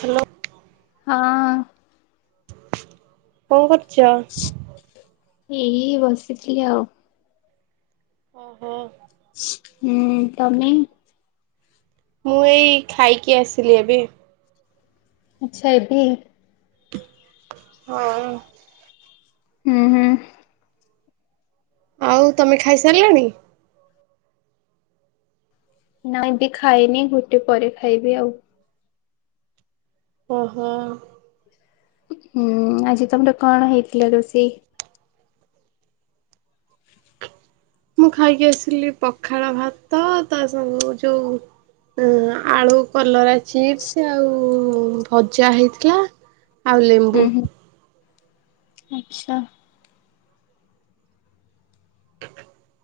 Hello. ହଁ। କଣ କରୁଛ? ଏଇ ବସିଥିଲି ଆଉ। ଓହୋ। ହୁଁ ତମେ। ମୁଁ ଏଇ ଖାଇକି ଆସିଲି ଏବେ। ଆଚ୍ଛା ଏ ଭି। ହଁ। ହୁଁ ହୁଁ। ଆଉ ତମେ ଖାଇସାରିଲଣି? ନାଇଁ ଏବେ ଖାଇନି ଗୋଟେ ପରେ ଖାଇବି ଆଉ। ଓହୋ। ହୁଁ। ଆଜି ତମର କଣ ହେଇଥିଲା ରୋଷେଇ? ମୁଁ ଖାଇକି ଆସିଲି ପଖାଳ ଭାତ ତା ସବୁ ଯୋଉ। ଅଁ ଆଳୁ, କଲରା ଚିପ୍ସ ଆଉ ଭଜା ହେଇଥିଲା। ଆଉ ହୁଁ ଲେମ୍ବୁ। ହୁଁ ଆଚ୍ଛା। [inaudible]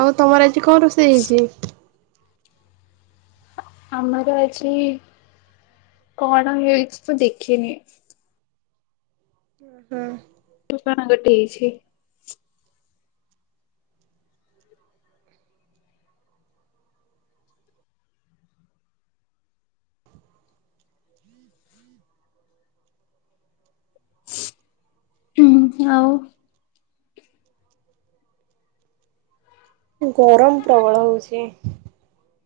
ଆଉ ତମର ଆଜି କଣ ରୋଷେଇ ହେଇଛି? ଆମର ଆଜି କଣ ହେଇଛି ମୁଁ ଦେଖିନି। ହୁଁ। କଣ ଗୋଟେ ହେଇଛି। ହୁଁ ଆଉ। ଗରମ ପ୍ରବଳ ହଉଛି।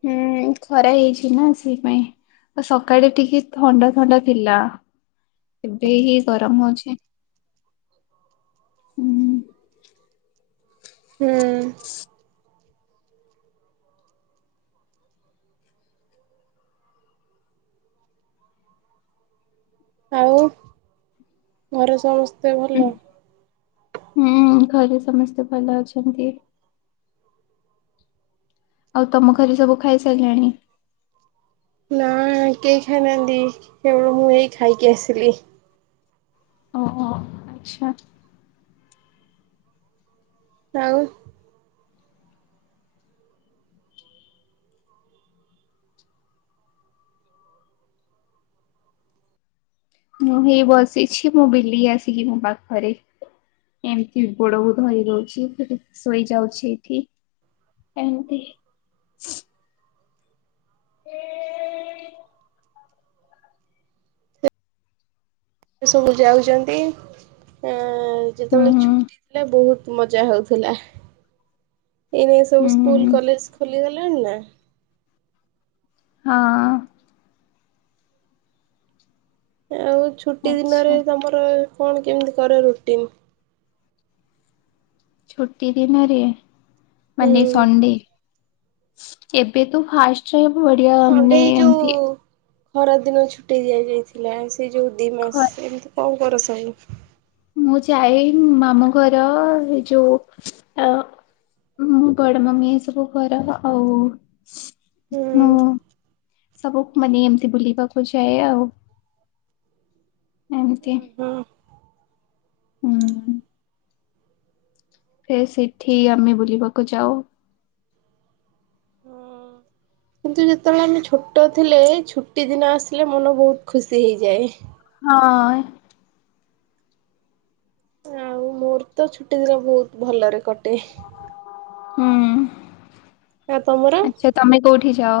ହୁଁ ଖରା ହେଇଛି ନା ସେଇପାଇଁ। ଆଉ ସକାଳେ ଟିକେ ଥଣ୍ଡା ଥଣ୍ଡା ଥିଲା ଏବେ ହି ଗରମ ହଉଛି। ହୁଁ ହୁଁ। ଆଉ ଘରେ ସମସ୍ତେ ଭଲ। ହୁଁ ଘରେ ସମସ୍ତେ ଭଲ ଅଛନ୍ତି। ଆଉ ତମ ଘରେ ସବୁ ଖାଇସାରିଲେଣି? ନା କେହି ଖାଇନାହାନ୍ତି କେବଳ ମୁଁ ଏଇ ଖାଇକି ଆସିଲି। ଓହୋ ଆଚ୍ଛା। ଆଉ। ମୁଁ ହେଇ ବସିଛି ମୋ ବିଲି ଆସିକି ମୋ ପାଖରେ। ଏମିତି ଗୋଡ କୁ ଧରି ରହୁଛି ହୁଁ ହୁଁ ଶୋଇଯାଉଛି ଏଠି। ଏମିତି। ହ ସବୁ ଯାଉଛନ୍ତି ଆଁ ହୁଁ ଯେତେବେଳେ ହୁଁ ଛୁଟି ଥିଲା ବହୁ ମଜା ହଉଥିଲା ଏଇନେ ହୁଁ ସବୁ ହୁଁ ସ୍କୁଲ କଲେଜ ଖୋଲିଗଲାଣି ନା। ହଁ। ଆଉ ଛୁଟି ଆଚ୍ଛା। ଦିନରେ ତମର କଣ କେମିତି କର ରୁଟିନ? ଛୁଟି ଦିନରେ ହୁଁ ମାନେ ସଣ୍ଡେ। ଏବେ ତ ଫାର୍ଷ୍ଟରେ ବଢିଆ ମାନେ ଏମିତି। ଖରାଦିନ ଛୁଟି ଦିଆଯାଇଥିଲା ସେଇ ଯୋଉ ଦି ଘ ମାସ ଏମିତି କଣ କର ସବୁ। ମୁଁ ଯାଏ ମାମୁଁ ଘର ଏ ଯୋଉ ଆ ଆଉ ମୁଁ ବଡ ମାମି ଏ ସବୁ ଘର ଆଉ। ହୁଁ ହଁ ସବୁ ମାନେ ଏମିତି ବୁଲିବାକୁ ଯାଏ ଆଉ। ନା ଏମିତି। ହଁ ହୁଁ ହୁଁ। ଫେର ସେଠି ଆମେ ବୁଲିବାକୁ ଯାଉ। ହଁ। [inaudible] କିନ୍ତୁ ଯେତେବେଳେ ଆମେ ଛୋଟ ଥିଲେ ଛୁଟି ଦିନ ଆସିଲେ ମନ ବହୁତ ଖୁସି ହେଇଯାଏ। ହଁ। ଆଉ ମୋର ତ ଛୁଟି ଦିନ ବହୁତ ଭଲରେ କଟେ। ହୁଁ। ଆ ତମର? ଆଚ୍ଛା ତମେ କୋଉଠି ଯାଅ?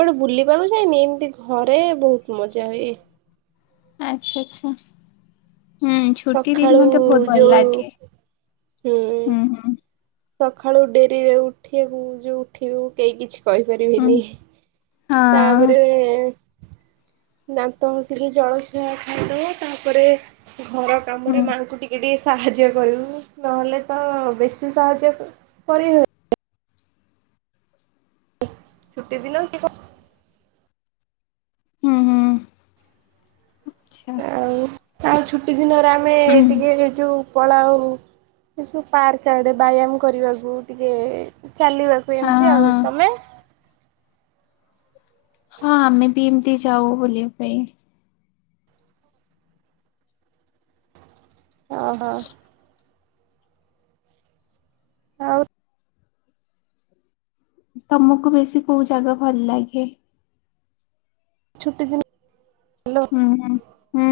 କୁଆଡେ ବୁଲିବାକୁ ଯାଇନି ଏମିତି ଘରେ ବହୁତ ମଜା ହୁଏ। ଆଚ୍ଛା ଆଚ୍ଛା। ହୁଁ ଛୁଟି ସକାଳୁ ଦିନ ତେ ବହୁତ ଭଲ ଯୋଉ ଲାଗେ ହୁଁ ହୁଁ। ସକାଳୁ ଡେରିରେ ଉଠିଆକୁ ଯଉ ଉଠିବୁ କେହି କିଛି ହୁଁ କହିପାରିବିନି। ହଁ ତାପରେ ଦାନ୍ତ ହସିକି ଜଳଖିଆ ଖାଇଦବ ତାପରେ ଘର ହୁଁ କାମରେ ମାଆଙ୍କୁ ଟିକେ ଟିକେ ସାହାଯ୍ୟ କରିବୁ ନହେଲେ ତ ବେଶୀ ସାହାଯ୍ୟ କ କରିିହ ଛୁଟି ଦିନ କି କ ହୁଁ ହୁଁ ଆଚ୍ଛା ଆଉ ଆଉ ଛୁଟି ଦିନରେ ଆମେ ହୁଁ ଟିକେ ହେଇ ଯଉ ପଳାଉ ଏ ସବୁ ପାର୍କ ଆଡେ ବ୍ୟାୟାମ କରିବାକୁ ଟିକେ ଚାଲିବାକୁ ହଁ ଏମିତି ଆଉ ହଁ ତମେ? ହଁ ଆମେ ବି ଏମତି ଯାଉ ବୁଲିବା ପାଇଁ। ଓହୋ। ଆଉ ତମକୁ ବେଶୀ କୋଉ ଜାଗା ଭଲ ଲାଗେ? ଛୁଟି ଦିନ ହାଲୋ ହୁଁ ହୁଁ।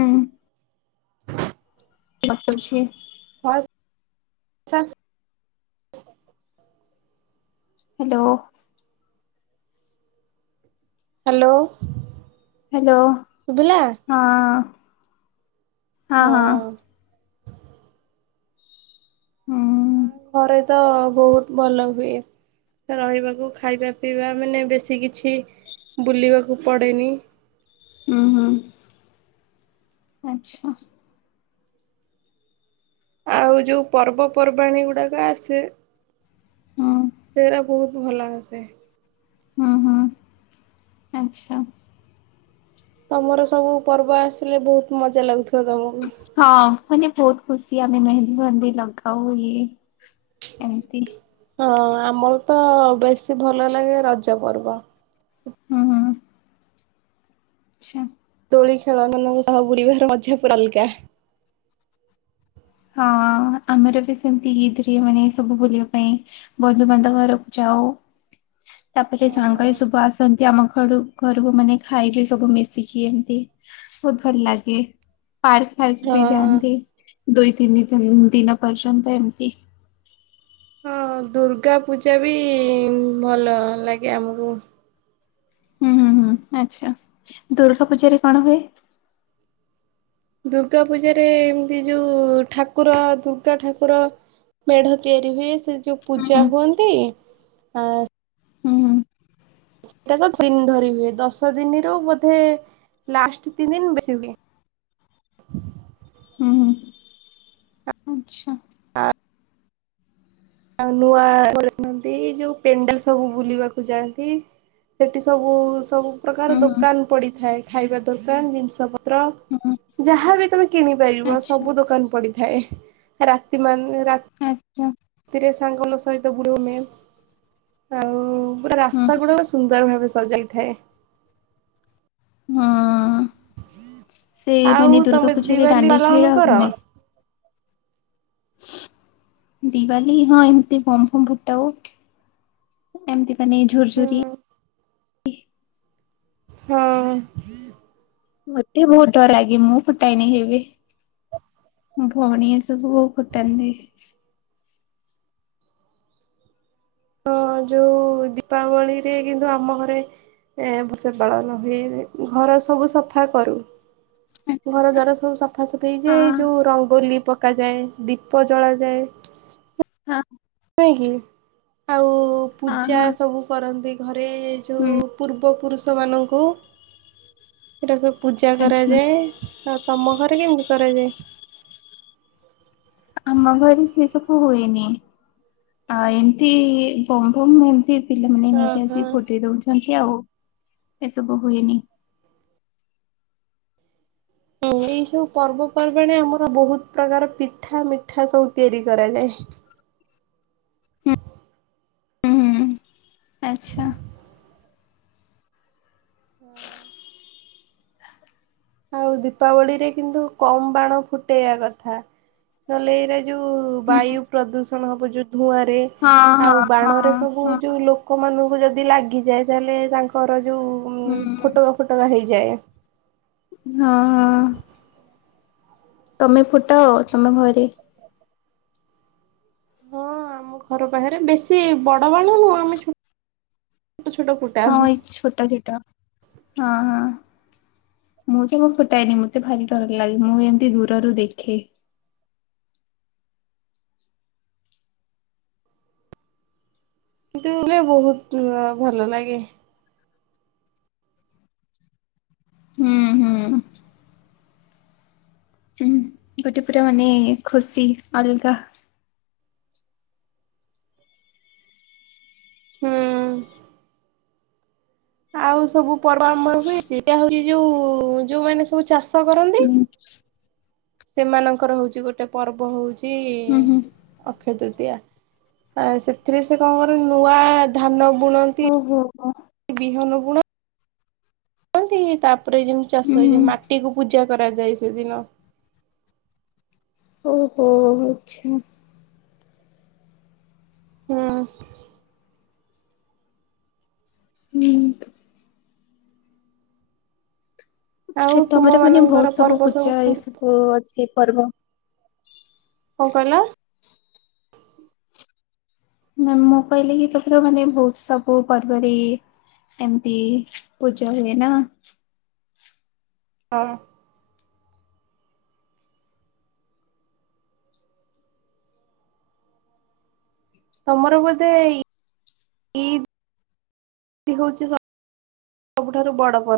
[unintelligible] [unintelligible] ହାଲୋ। ହାଲୋ। ହାଲୋ ହଁ। ହଁ। ହଁ। ଘରେ ତ ବହୁତ ଭଲ ହୁଏ। ରହିବାକୁ ଖାଇବା ପିଇବା ମାନେ ବେଶୀ କିଛି ବୁଲିବାକୁ ପଡ଼େନି। ହୁଁ ହୁଁ ଆଚ୍ଛା। ଆଉ ଯୋଉ ପର୍ବପର୍ବାଣି ଗୁଡାକ ଆସେ ହୁଁ ସେରା ବହୁତ ଭଲ ଆସେ। ହୁଁ ହୁଁ ଆଚ୍ଛା। ତମର ସବୁ ପର୍ବ ଆସିଲେ ବହୁତ ମଜା ଲାଗୁଥିବ ତମକୁ ହଁ ମାନେ ବହୁତ ଖୁସି ଆମେ ମେହେନ୍ଦୀ ଫେହେନ୍ଦି ଲଗାଉ ଇଏ ଏମିତି ହଁ ଆମର ତ ବେଶୀ ଭଲ ଲାଗେ ରଜ ପର୍ବ। ହୁଁ ହୁଁ ହୁଁ। ଆଚ୍ଛା। ଦୋଳି ଖେଳମାନଙ୍କ ସହ ବୁଲିବା ମଜା ପୁରା ଅଲଗା। ହଁ ଆମର ବି ସେମତି ଇଥି ମାନେ ସବୁ ବୁଲିବା ପାଇଁ। ବନ୍ଧୁବାନ୍ଧବ ଘରକୁ ଯାଉ। ତାପରେ ହଁ। ସାଙ୍ଗ ହେଇ ସବୁ ଆସନ୍ତି ଆମ ଘରୁ ଘରକୁ ମାନେ ଖାଇକି ସବୁ ମିଶିକି ଏମିତି ବହୁତ ଭଲ ଲାଗେ ପାର୍କ ଫାର୍କ ବି ହଁ ଯାଆନ୍ତି। ଦୁଇ ତିନି ଦିନ ପର୍ଯ୍ୟନ୍ତ ଏମତି। ହଁ ଦୁର୍ଗା ପୂଜା ବି ଭଲ ଲାଗେ ଆମକୁ। ହୁଁ ହୁଁ ହୁଁ ଆଚ୍ଛା ଦୁର୍ଗା ପୂଜାରେ କଣ ହୁଏ? ଦୁର୍ଗା ପୂଜାରେ ଏମତି ଯୋଉ ଠାକୁର ଦୁର୍ଗା ଠାକୁର ମେଢ଼ ତିଆରି ହୁଏ ସେ ଯୋଉ ହୁଁ ପୂଜା ହୁଁ ହୁଅନ୍ତି ଆ ହୁଁ। ସେଟା ତ ଦିନ ଧରି ହୁଏ ଦଶ ଦିନିରୁ ବୋଧେ ଲାଷ୍ଟ ତିନି ଦିନ ବେଶୀ ହୁଏ। ହୁଁ ହୁଁ ହୁଁ ଆଚ୍ଛା ଆ ଆଉ ନୂଆ ଡ୍ରେସ୍ ପିନ୍ଧି ଯୋଉ ପେଣ୍ଡାଲ ସବୁ ବୁଲିବାକୁ ଯାଆନ୍ତି। ସେଠି ସବୁ ସବୁ ପ୍ରକାର ହୁଁ ହୁଁ ଦୋକାନ ପଡ଼ିଥାଏ ଖାଇବା ଦୋକାନ ଜିନିଷ ପତ୍ର। ହୁଁ ହୁଁ। ଯାହାବି ତମେ କିଣି ପାରିବ ଆଚ୍ଛା ସବୁ ଦୋକାନ ପଡ଼ିଥାଏ ରାତି ମାନ୍ ରା [unintelligible] ଥିରେ ସାଙ୍ଗଲ ସହିତ ବୁଲୁଆମେ। ଆଉ ପୁରା ହୁଁ ରାସ୍ତା ଗୁଡ଼ାକ ସୁନ୍ଦର ଭାବେ ସଜାହେଇଥାଏ। ହୁଁ ସେଇ ମାନେ ଆଉ ଦୁର୍ଗା ତମେ ପୂଜାରେ ଦିିବାଲି ଦାଣ୍ଡି ପାଲନ ଖେଳ କର? ହୁଏ। ଦିିବାଲୀ ହଁ ଏମତି ବମ୍ ଫମ୍ ଫୁଟାଉ। ଏମିତି ମାନେ ଝୁର୍ ହୁଁ ଝୁରି ହଁ। ମତେ ବହୁତ ଡର ଲାଗେ ମୁଁ ଫୁଟାଏନି କେବେ ମୋ ଭଉଣୀ ସୁବୁ ଫୁଟାନ୍ତି। ହଁ ଯୋଉ ଦୀପାବଳି ରେ କିନ୍ତୁ ଆମ ଘରେ ଏ ବର୍ଷ ପାଳନ ହୁଏ ଘର ସବୁ ସଫା କରୁ ଆଚ୍ଛା ଘର ଦ୍ୱାର ସବୁ ସଫାସଫି ହେଇଯାଏ ହଁ ଯୋଉ ରଙ୍ଗୋଲି ପକାଯାଏ ଦ୍ୱୀପ ଜଳାଯାଏ। ହଁ ହଁ। ଆଉ ହଁ ପୂଜା ହଁ ସବୁ କରନ୍ତି ଘରେ ଏ ଯୋଉ ହୁଁ ପୂର୍ବ ପୁରୁଷମାନଙ୍କୁ ଏଇଟା ସବୁ ପୂଜା ଆଚ୍ଛା କରାଯାଏ। ଆଉ ତମ ଘରେ କେମିତି କରାଯାଏ? ଆମ ଘରେ ସିଏ ସବୁ ହୁଏନି। ଆ ଏମତି ବମ୍ ବମ୍ ଏମତି ପିଲାମାନେ ନେଇକି ଓହୋ। ଆସିକି ଫଟେଇ ଦଉଛନ୍ତି ଆଉ ଏସବୁ ହୁଏନି। ହୁଁ ଲି ଏଇ ସବୁ ପର୍ବପର୍ବାଣି ଆମର ବହୁତ ପ୍ରକାର ପିଠା ମିଠା ସବୁ ତିଆରି କରାଯାଏ। ଆଚ୍ଛା। ହଁ। ଆଉ ଦୀପାବଳିରେ କିନ୍ତୁ କମ ବାଣ ଫୁଟେଇଆ କଥା ନହେଲେ ଏଇରା ଯୋଉ ହଁ ବାୟୁ ପ୍ରଦୂଷଣ ହବ ଯୋଉ ଧୂଆଁ ରେ ହଁ ଆଉ ହଁ ବାଣରେ ସବୁ ହଁ ଯୋଉ ଲୋ କମାନଙ୍କୁ ଯଦି ଲାଗିଯାଏ ତାହେଲେ ତାଙ୍କର ଯଉ ହୁଁ। ଫୋଟକା ଫୋଟକା ହଇଯାଏ। ହଁ ହଁ। ତମେ ଫୁଟାଅ ତମେ ଘରେ? ହଁ ଆମ ଘର ବାହାରେ ବେଶୀ ବଡ଼ ବାଣ ନୁହଁ ଆମେ ଛୋଟ ଛୋଟ ଫୁ ହଁ ଏଇ ଛୋଟ ଛୋଟା ହଁ ହଁ। ମୁଁ ଜମା ଫୁଟାଏନି ମତେ ଭାରି ଡର ଲାଗେ ମୁଁ ଏମିତି ଦୂରରୁ ଦେଖେ କିନ୍ତୁ ବଲେ ବହୁତ ଭଲ ଲାଗେ। ହୁଁ ହୁଁ। ହୁଁ ଗୋଟେ ପୁରା ମାନେ ଖୁସି ଅଲଗା। ହୁଁ। ଆଉ ସବୁ ପର୍ବ ଆମର ହୁଉଛି ଏଟା ହଉଛି ଯୋଉ ଯୋଉମାନେ ସବୁ ଚାଷ କରନ୍ତି ହୁଁ ସେମାନଙ୍କର ହଉଚି ଗୋଟେ ପର୍ବ ହଉଚି ହୁଁ ହୁଁ। ଅକ୍ଷୟ ତୃତୀୟା ଆ ସେଥିରେ ସେ କଣ କରନ୍ତି ନୂଆ ଧାନ ବୁଣନ୍ତି। ଓହୋ ହ ବିହନ ବୁଣ ଣନ୍ତି ତାପରେ ଯେମତି ଚାଷ ହୁଁ ହେଇଯାଏ ମାଟିକୁ ପୂଜା କରାଯାଏ ସେଦିନ ଓହୋ ଆଚ୍ଛା। ହଁ। ହୁଁ। ଆଉ ସେ ତୁମ ତମରେ ମାନେ ମାନଙ୍କର ବହୁତ ସବୁ ପର୍ବ ପୂଜା ଏ କେମିତି ସବୁ ଅଛି ପର୍ବ। କଣ କହିଲ? ମ ମୁଁ କହିଲି କି ତୋମର ମାନେ ବହୁତ୍ ସବୁ ପର୍ବରେ ଏମତି ପୂଜା ହୁଏ ନା। ହଁ। ତମର ବୋଧେ ଇଦ୍ ହଉଛି ସବୁଠାରୁ ବଡ଼ ପର୍ବ।